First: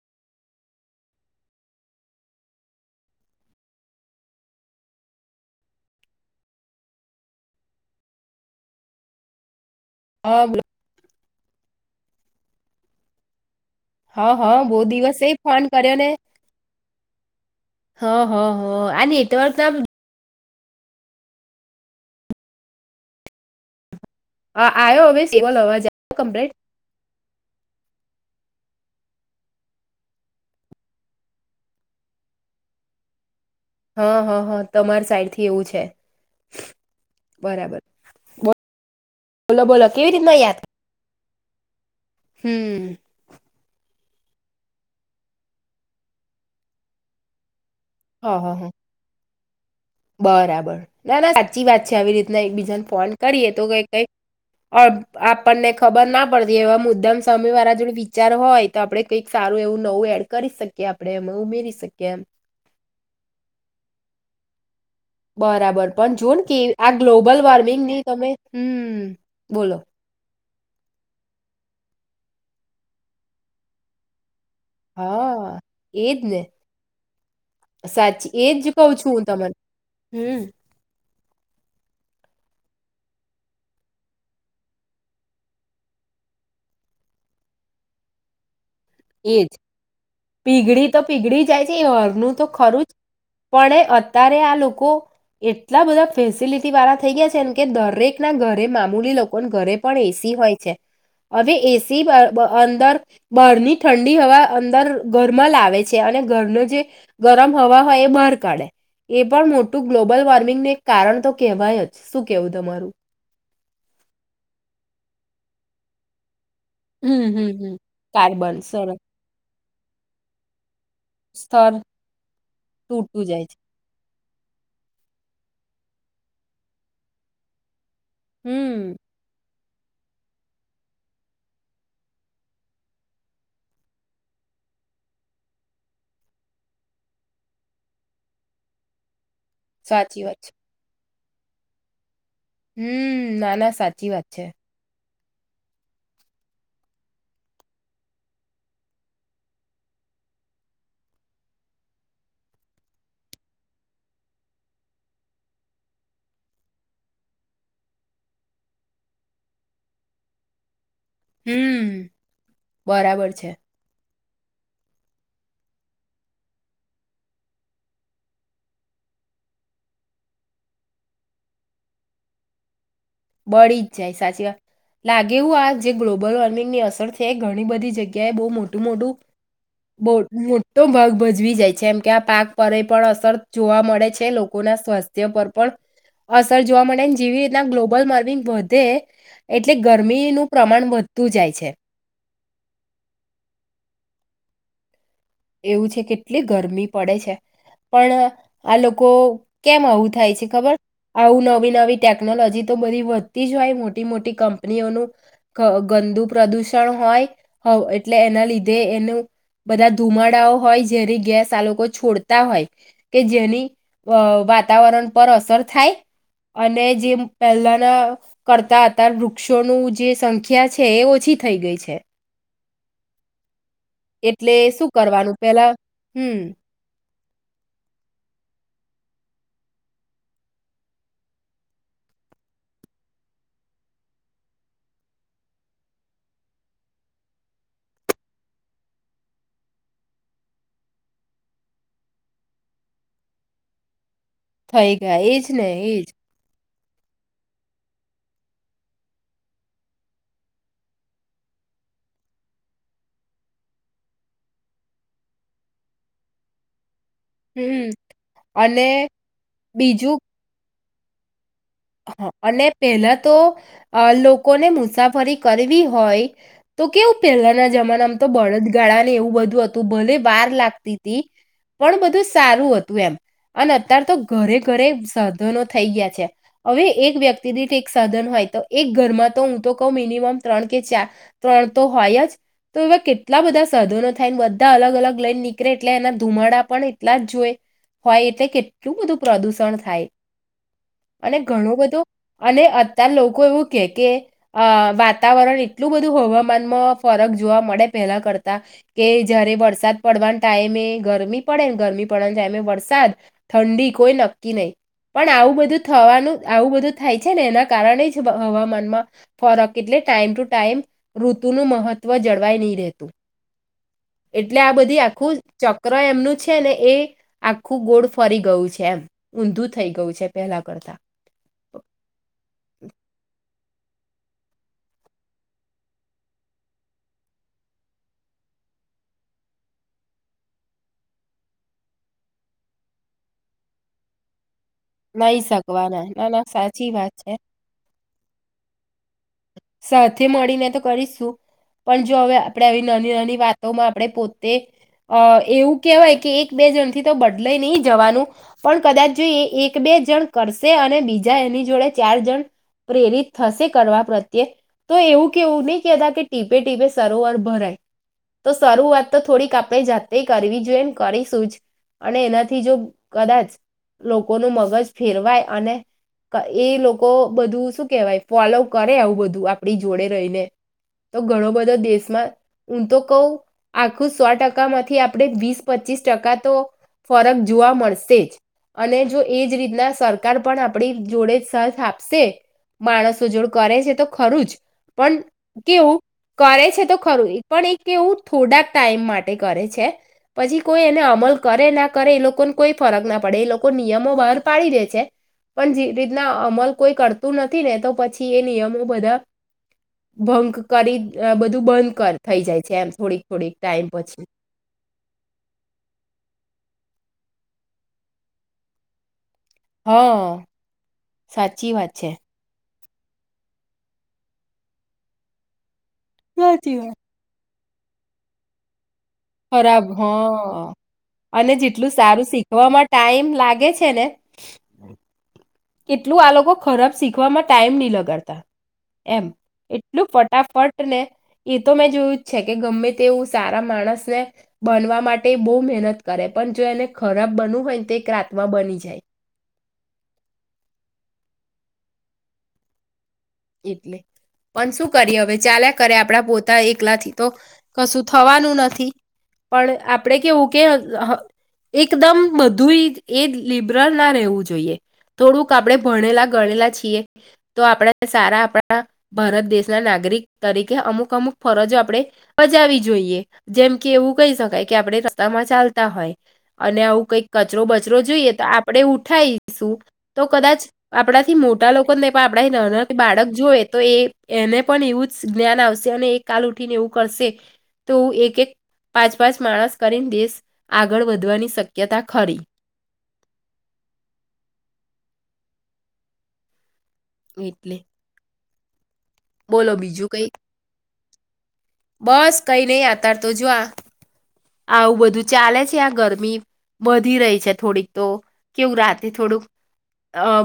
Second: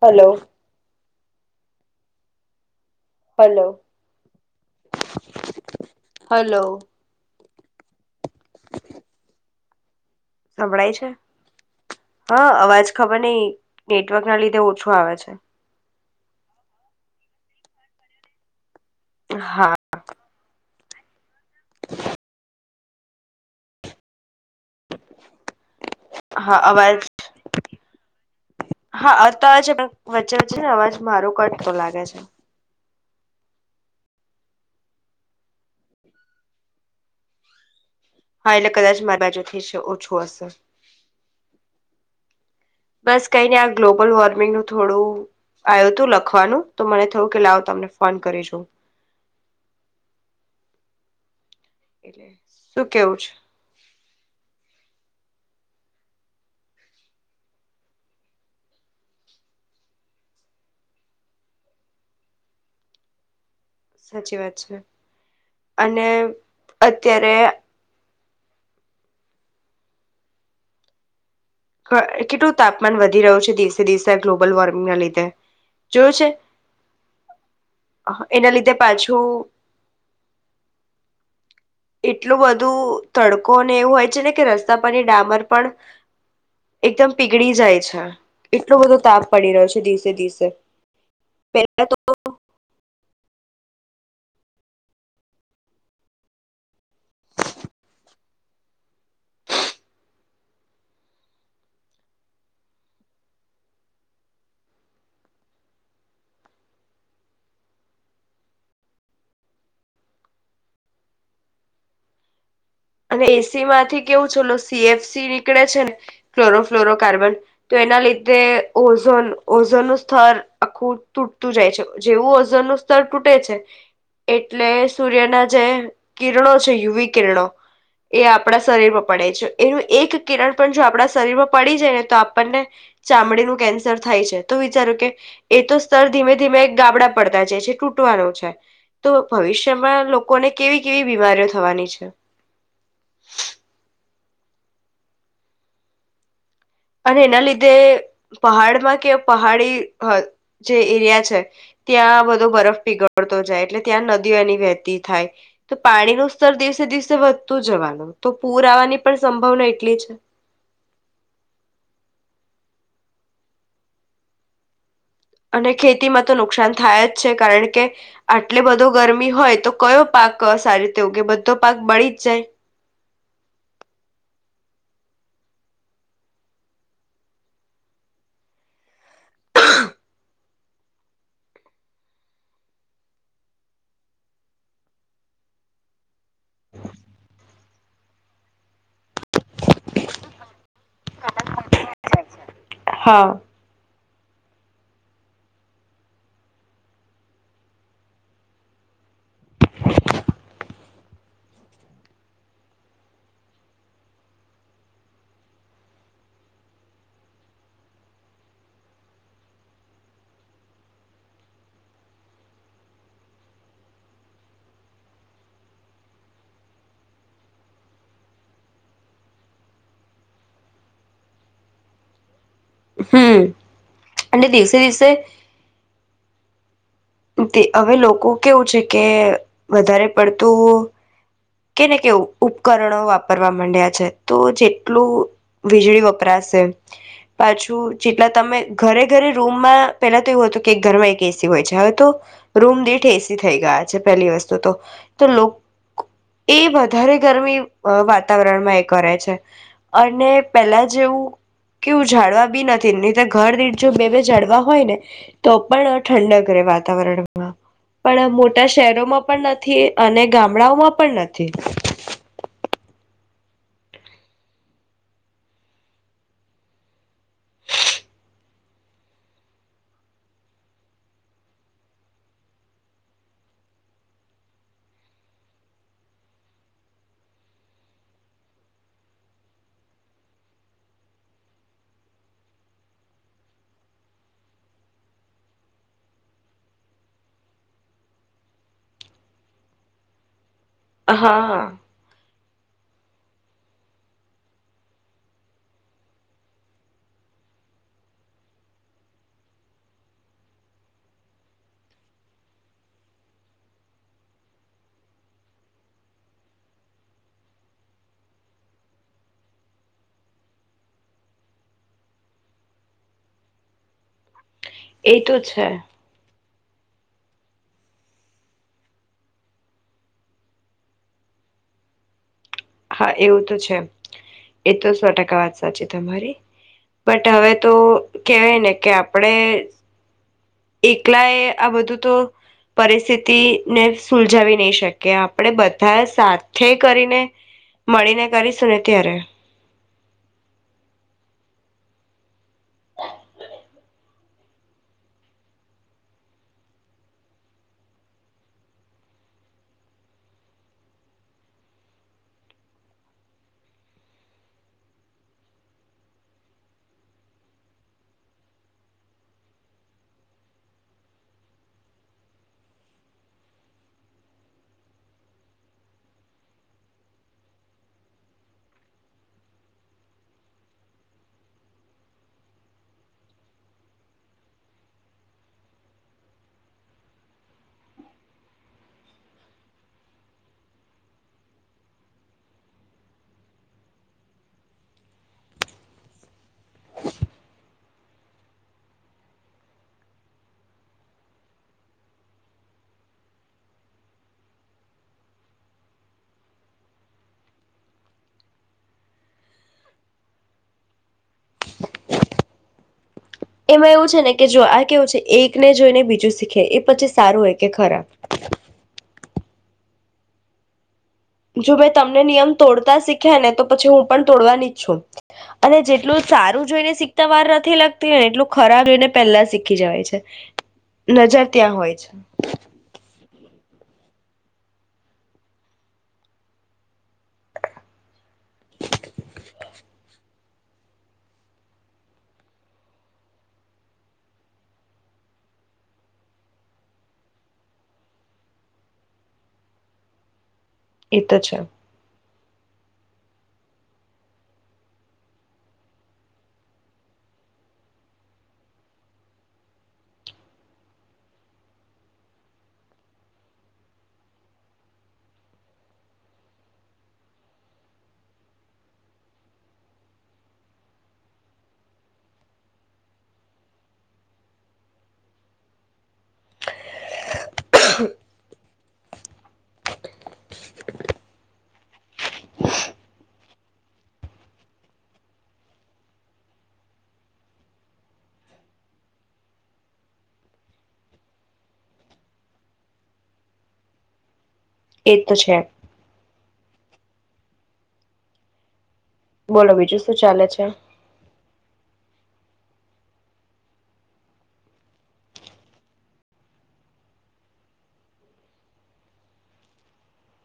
Hello hello hello હા બોલો સંભળાય છે હા અવાજ ખબર નઈ નેટવર્ક હા ના લીધે હા બહુ ઓછો આવે દિવસે છે એ ફોન કર્યો ને હા હ હ અને તો તો હા હ આયો હવે સિવલ આવાજ હા અવાજ હા અતા છે પણ વચ્ચે વચ્ચે ને અવાજ મારો કટ તો લાગે છે હા હા હા તમાર સાઈડ થી એવું છે બરાબર હા એટલે કદાચ મારી બોલો બાજુથી છે બોલો કેવી ઓછું રીતના હશે યાદ હમ બસ કઈ ન આ ગ્લોબલ વોર્મિંગ નું થોડું આવ્યું હતું લખવાનું તો મને થયું કે લાવ તમને ફન હા કરે હા છો. હા બરાબર, ના ના સાચી વાત છે આવી એટલે રીતના શું એકબીજાને ફોન કેવું છે કરીએ તો કઈ કઈ આપણને ખબર ના પડતી એવા મુદ્દમ સમય વાળા જોડે વિચાર હોય તો આપડે કઈક સારું એવું નવું એડ કરી શકીએ આપણે એ ઉમેરી શકીએ એમ. સાચી વાત છે. બરાબર અને પણ જોને કે આ અત્યારે ગ્લોબલ વોર્મિંગની તમે હમ બોલો. કેટલું તાપમાન વધી રહ્યું છે દિવસે દિવસે વોર્મિંગના લીધે હા, જોયું એજ છે ને, સાચી એના એજ લીધે કઉ છું પાછું હું તને હમ. એટલું બધું તડકો અને એવું હોય છે ને કે રસ્તા પરની ડામર પણ, એકદમ પીગળી જાય છે. એટલો બધો તાપ એજ પડી રહ્યો છે દિવસે દિવસે, પીગળી તો પીગળી જાય છે પેલા એ તો હરનું ખરું જ પણ અત્યારે આ લોકો, એટલા બધા ફેસિલિટી વાળા થઈ ગયા છે કે દરેક ના ઘરે મામૂલી લોકોના ઘરે પણ એસી હોય છે, હવે એસી અંદર બારની ઠંડી હવા અંદર ઘરમાં લાવે છે અને ઘરનું જે, ગરમ હવા હોય એ બહાર કાઢે, એ પણ મોટું ગ્લોબલ વોર્મિંગનું એક કારણ તો કેહેવાય જ, શું કેવું? તમારું અને એ સી માંથી કેવું ચોલો સી એફ સીની- નીકળે છે ને ફ્લોરોફ્લોરો હમ કાર્બન, હમ તો હમ એના લીધે કાર્બન સરસ ઓઝોન ઓજ સ્તર આખું તૂટતું જાય સ્તર છે જેવું ઓજન નું સ્તર તૂટતું તૂટે જાય છે, એટલે સૂર્યના જે કિરણો છે યુવી કિરણો. એ આપણા હમ શરીરમાં પડે છે. એનું એક કિરણ પણ જો આપણા શરીરમાં પડી જાય ને તો આપણને, ચામડીનું કેન્સર થાય છે તો વિચારું કે, એ તો સ્તર ધીમે ધીમે ગાબડા પડતા જ છે તૂટવાનું છે, તો ભવિષ્યમાં સાચી વાત લોકોને છે કેવી કેવી બીમારીઓ થવાની છે. હમ ના ના સાચી વાત છે. અને એના લીધે પહાડમાં કે પહાડી જે એરિયા છે, ત્યાં બધો બરફ પીગળતો જાય એટલે ત્યાં નદીઓ એની વહેતી થાય, તો પાણીનું સ્તર દિવસે દિવસે વધતું જવાનું તો પૂર આવવાની પણ સંભાવના એટલી છે. હમ, બરાબર છે. અને ખેતીમાં તો નુકસાન થાય જ છે કારણ કે, આટલી બધો ગરમી હોય તો કયો પાક સારી રીતે ઉગે બધો પાક બળી જ જાય. બળી જ જાય સાચી વાત, લાગે એવું આ જે ગ્લોબલ વોર્મિંગની અસર છે ઘણી બધી જગ્યાએ બહુ મોટું મોટું, બ મોટો ભાગ ભજવી જાય છે એમ કે આ પાક પર એ પણ અસર જોવા મળે છે લોકોના સ્વાસ્થ્ય પર પણ, અસર જોવા મળે જેવી રીતના બલ માર્નિંગ વધે, એટલે ગરમીનું પ્રમાણ વધતું જાય છે. હા. એવું છે કેટલી ગરમી પડે છે, પણ આ લોકો કેમ આવું થાય છે ખબર, આવું નવી નવી ટેકનોલોજી તો બધી વધતી જ હોય મોટી મોટી કંપનીઓનું, ગંદુ પ્રદૂષણ હોય, એટલે એના લીધે એનું બધા ધુમાડાઓ હોય જેની ગેસ આાલકો છોડતા હોય, કે જેની વાતાવરણ પર અસર થાય, અને જે પહેલાના કરતા અત વૃક્ષોનું જે સંખ્યા છે એ ઓછી થઈ ગઈ છે. હમ. અને એટલે દિવસે શું દિવસે કરવાનું પેલા હમ તે હવે લોકો કેવું છે કે વધારે પડતું કે ને કેવું ઉપકરણો વાપરવા માંડ્યા છે, તો જેટલું વીજળી વપરાશે, પાછું જેટલા તમે ઘરે ઘરે રૂમમાં પેલા તો એવું હતું કે એક ઘરમાં એક એસી હોય છે હવે તો, રૂમ દીઠ એસી થઈ ગયા છે. પેલી વસ્તુ તો, થઈ ગયા તો એજ લોકો ને એજ એ વધારે ગરમી વાતાવરણમાં એ કરે છે અને પેલા જેવું કેવું જાડવા બી નથી તો ઘર દી જો બે બે જાડવા હોય ને તો પણ ઠંડક રહેવા વાતાવરણમાં હમ પણ મોટા અને શહેરોમાં પણ નથી બીજું અને ગામડાઓમાં. પણ નથી. [inaudible] અને પેલા તો લોકોને મુસાફરી કરવી હોય તો કેવું પહેલાના જમાનામાં તો બળદગાળા ને એવું બધું હતું ભલે વાર લાગતી હતી પણ બધું સારું હતું એમ અને અત્યાર તો ઘરે ઘરે સાધનો થઈ ગયા છે. હવે એક વ્યક્તિ દીઠ એક સાધન હોય તો એક ઘરમાં તો હું તો કહુ મિનિમમ ત્રણ કે ચાર ત્રણ તો હોય જ તો એવા કેટલા બધા સાધનો થાય બધા અલગ અલગ લઈને નીકળે એટલે એના ધુમાડા પણ એટલા જ જોય હોય એટલે કેટલું બધું પ્રદૂષણ થાય. અને હા ઘણો બધો. અને અત્યાર લોકો એવું કે કે અ વાતાવરણ એટલું બધું હવામાનમાં ફરક જોવા મળે પહેલા કરતા કે જયારે વરસાદ પડવાના ટાઈમે ગરમી પડે ગરમી પડવાના ટાઈમે વરસાદ ઠંડી કોઈ નક્કી નહી પણ આવું બધું. થવાનું આવું બધું થાય છે ને એના કારણે જ હવામાનમાં ફરક એટલે ટાઈમ ટુ ટાઈમ ઋતુનું મહત્વ જળવાય નહી રહેતું. એટલે આ બધી એ તો આખું છે ચક્ર એમનું. છે ને એ આખું ગોળ ફરી ગયું છે એમ ઊંધું થઈ ગયું છે પેલા. કરતા. હા એવું તો છે. એ તો સો ટકા વાત સાચી તમારી બટ હવે તો કેવાય ને કે આપણે. એકલા એ આ બધું તો પરિસ્થિતિને સુલજાવી નહી શ. શ નહી આપડે બધા શકવાના ના ના સાથે સાચી વાત કરીને. છે મળી ને કરીશું ને ત્યારે. સાથે મળીને તો કરીશશું પણ જો હવે આપણે આવી નાની નાની વાતોમાં આપણે પોતે અ એવું કહેવાય કે એક બે જણથી તો બદલા નહી જવાનું પણ કદાચ જો એ એક બે જણ કરશે અને બીજા એની જોડે ચાર જણ પ્રેરિત થશે કરવા પ્રત્યે. તો એવું કેવું નહી કતા કે ટીપે ટીપે સરોવર ભરાય તો શરૂઆત તો થોડીક આપણે જાતે કરવી જોઈએ કરીશું જ અને એનાથી જો કદાચ લોકોનું મગજ ફેરવાય અને એ લોકો બધું શું કેહેવાય ફોલો કરે આવું. આપ જોડે રહીને તો ઘણો બધો દેશમાં હું તો કઉ આખું સો ટકા માંથી આપણે વીસ પચીસ ટકા તો ફરક જોવા મળશે જ અને જો એજ રીતના સરકાર પણ આપડી જોડે આપશે માણસો જોડ કરે છે તો. ખરું જ પણ કેવું કરે છે તો ખરું પણ એ કેવું થોડાક ટાઈમ માટે કરે છે પછી કોઈ એને અમલ કરે ના કરે એ લોકોને કોઈ ફરક ના પડે એ લોકો નિયમો બહાર પાડી દે છે પણ જે રીતના અમલ કોઈ કરતું નથી ને તો પછી એ નિયમો. બધા ભંગ કરી બધું બંધ કર થઈ જાય છે એમ થોડી. એમાં એવું છે ને કે જો આ કેવું છે એકને જોઈને બીજું. શીખે એ પછી સારું હોય કે ખરાબ. હા. સાચી જો મેં વાત છે. તમને નિયમ તોડતા શીખ્યા ને તો પછી હું. પણ તોડવાની જ છું અને. એટલું સારું સાચી જોઈ ને વાત. શીખતા વાર. નથી લગતી એટલું ખરાબ એને. ખરાબ હ નજર અને ત્યાં જેટલું હોય છે સારું શીખવામાં ટાઈમ લાગે. લગે છે કેટલું આ લોકો ખરાબ શીખવામાં ટાઈમ નહી લગાડતા. એમ એટલું. આ ફટને એ તો મેં જોયું જ છે કે ગમે તેવું સારા માણસને બનવા માટે બહુ મહેનત કરે પણ જો એને ખરાબ બનવું હોય ને તો એક રાતમાં બની જાય. એ તો છે. એટલે પણ શું કરીએ હવે ચાલ્યા કરે આપણા પોતા એકલાથી તો કશું થવાનું નથી પણ આપણે કેવું કે એકદમ બધું એ લિબરલ ના રહેવું જોઈએ થોડુંક આપણે ભણેલા ગણેલા છીએ તો આપણે. સારા આપણા ભારત દેશ ના નાગરિક તરીકે અમુક અમુક ફરજો આપડણે બજાવી જોઈએ જેમ કે એવું કહી શકાય કે આપણે રસ્તામાં ચાલતા હોય. અને આવું કઈક કચરો બચરો જોઈએ તો. આપણેે ઉઠાવીશું તો કદાચ આપણા થી મોટા લોકોને પણ આપણા નાના બાળક જોવે તો એ એને પણ એવું જ જ્ઞાન આવશે અને એ કાલ ઉઠીને એવું કરશે તો એક એક પાંચ પાંચ માણસ કરીને દેશ આગળ વધવાની શક્યતા ખરી. એ તો છે. વીટલે બોલો બીજું શું ચાલે છે? બસ કંઈને યાતાર તો જોવા આવું બધું ચાલે છે. આ ગરમી વધી રહી છે. થોડીક તો, કેવું રાતે થોડુંક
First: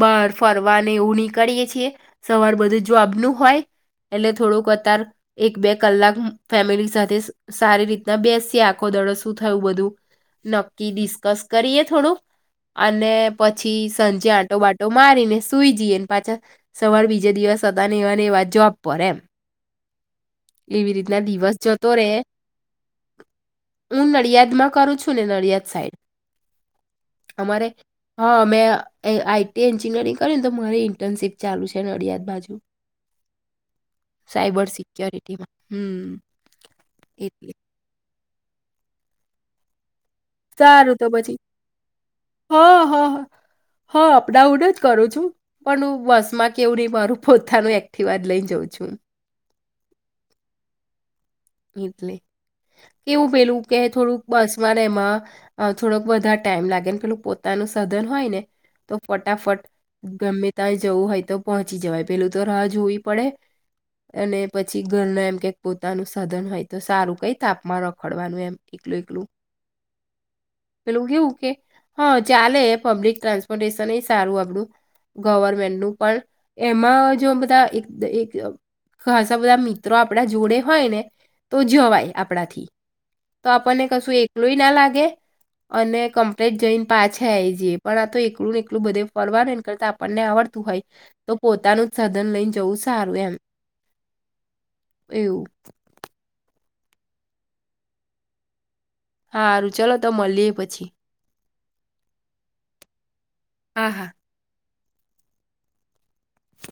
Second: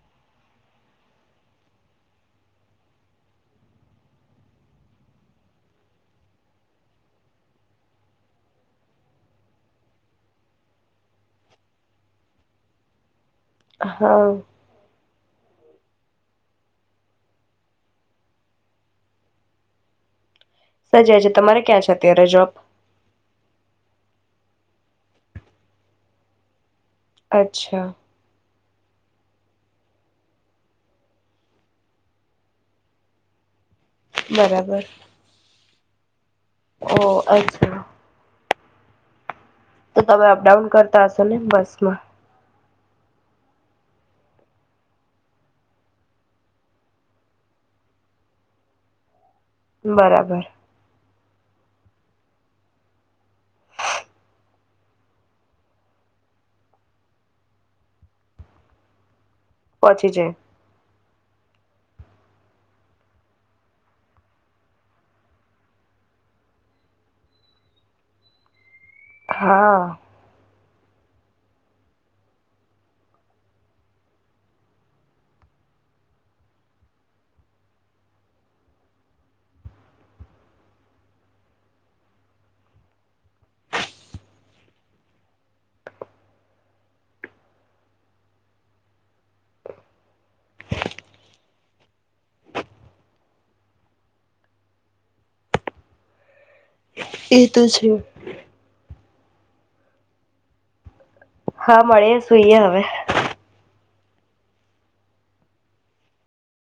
બાર ફરવાને એવું નીકળીય છીએ, સવાર બધું જોબનું હોય, એટલે થોડુંક અતાર એક બે કલાક ફેમિલી સાથે સારી રીતના બેસિયા આખો દડો શું થયું બધું, નક્કી ડિસ્કસ કરીએ થોડુંક, અને પછી સંંજે હા આંટો બાટો મારીને સુઈ જઈને પાછા, સવાર બીજે દિવસ હતાને એવા એવા જોબ પર એમ. એવી રીતના સજાય છે દિવસ તમારે ક્યાં છે જતો રે અત્યારે જોબ? હું નડિયાદ માં કરું છું ને નડિયાદ સાઈડ. અમારે અચ્છા હા મેં આઈ ટી એન્જિનિયરિંગ કરે ને તો મારી ઇન્ટર્નશીપ ચાલુ છે નડિયાદ બાજુ. સાયબર બરાબર સિક્યોરિટીમાં. હમ્મ. ઓ અચ્છા. તો તમે અપડાઉન કરતા હશો ને બસમાં. હ હ હ અપડાઉન જ કરું છું, પણ હું બસમાં કેવું નહીં મારું પોતાનું એક્ટિવાદ લઈ જાઉં છું. બરાબર. એટલે, કેવું પેલું કે થોડુંક બસમાં ને હેેમાં, થોડોક બધા ટાઈમ લાગેને પેલું પોતાનું સધન હોય ને, તો ફટાફટ પહોંચી જાય ગમે ત જવું હોય તો પહોંચી જવાય પેલું તો રાહ જોવી પડે, અને પછી ઘરના એમ કે પોતાનું સધન હોય તો સારું કઈ તાપમાન રખડવાનું એમ. એકલું એકલું. હા પેલું કેવું કે, હા ચાલે પબ્લિક ટ્રાન્સપોર્ટેશન એ સારું આપણું, ગવર્મેન્ટનું પણ એમાં જો બધા એક દ ખાસ બધા મિત્રો આપણા જોડે હોય ને તો જવાય આપણાથી, તો આપણને કશું એકલુંય ના લાગે, અને કમ્પ્લીટ જઈને પાછા એ જે પણ આ તો એકલું ને એકલું બધે ફરવાનું એ કરતા આપણને આવડતું હોય, તો પોતાનું જ સધન લઈને જવું સારું એમ એવું. એ તો છે. હારું ચલો તો મળ લએ પછી. હા મળી સુઈએ હવે. હા હા.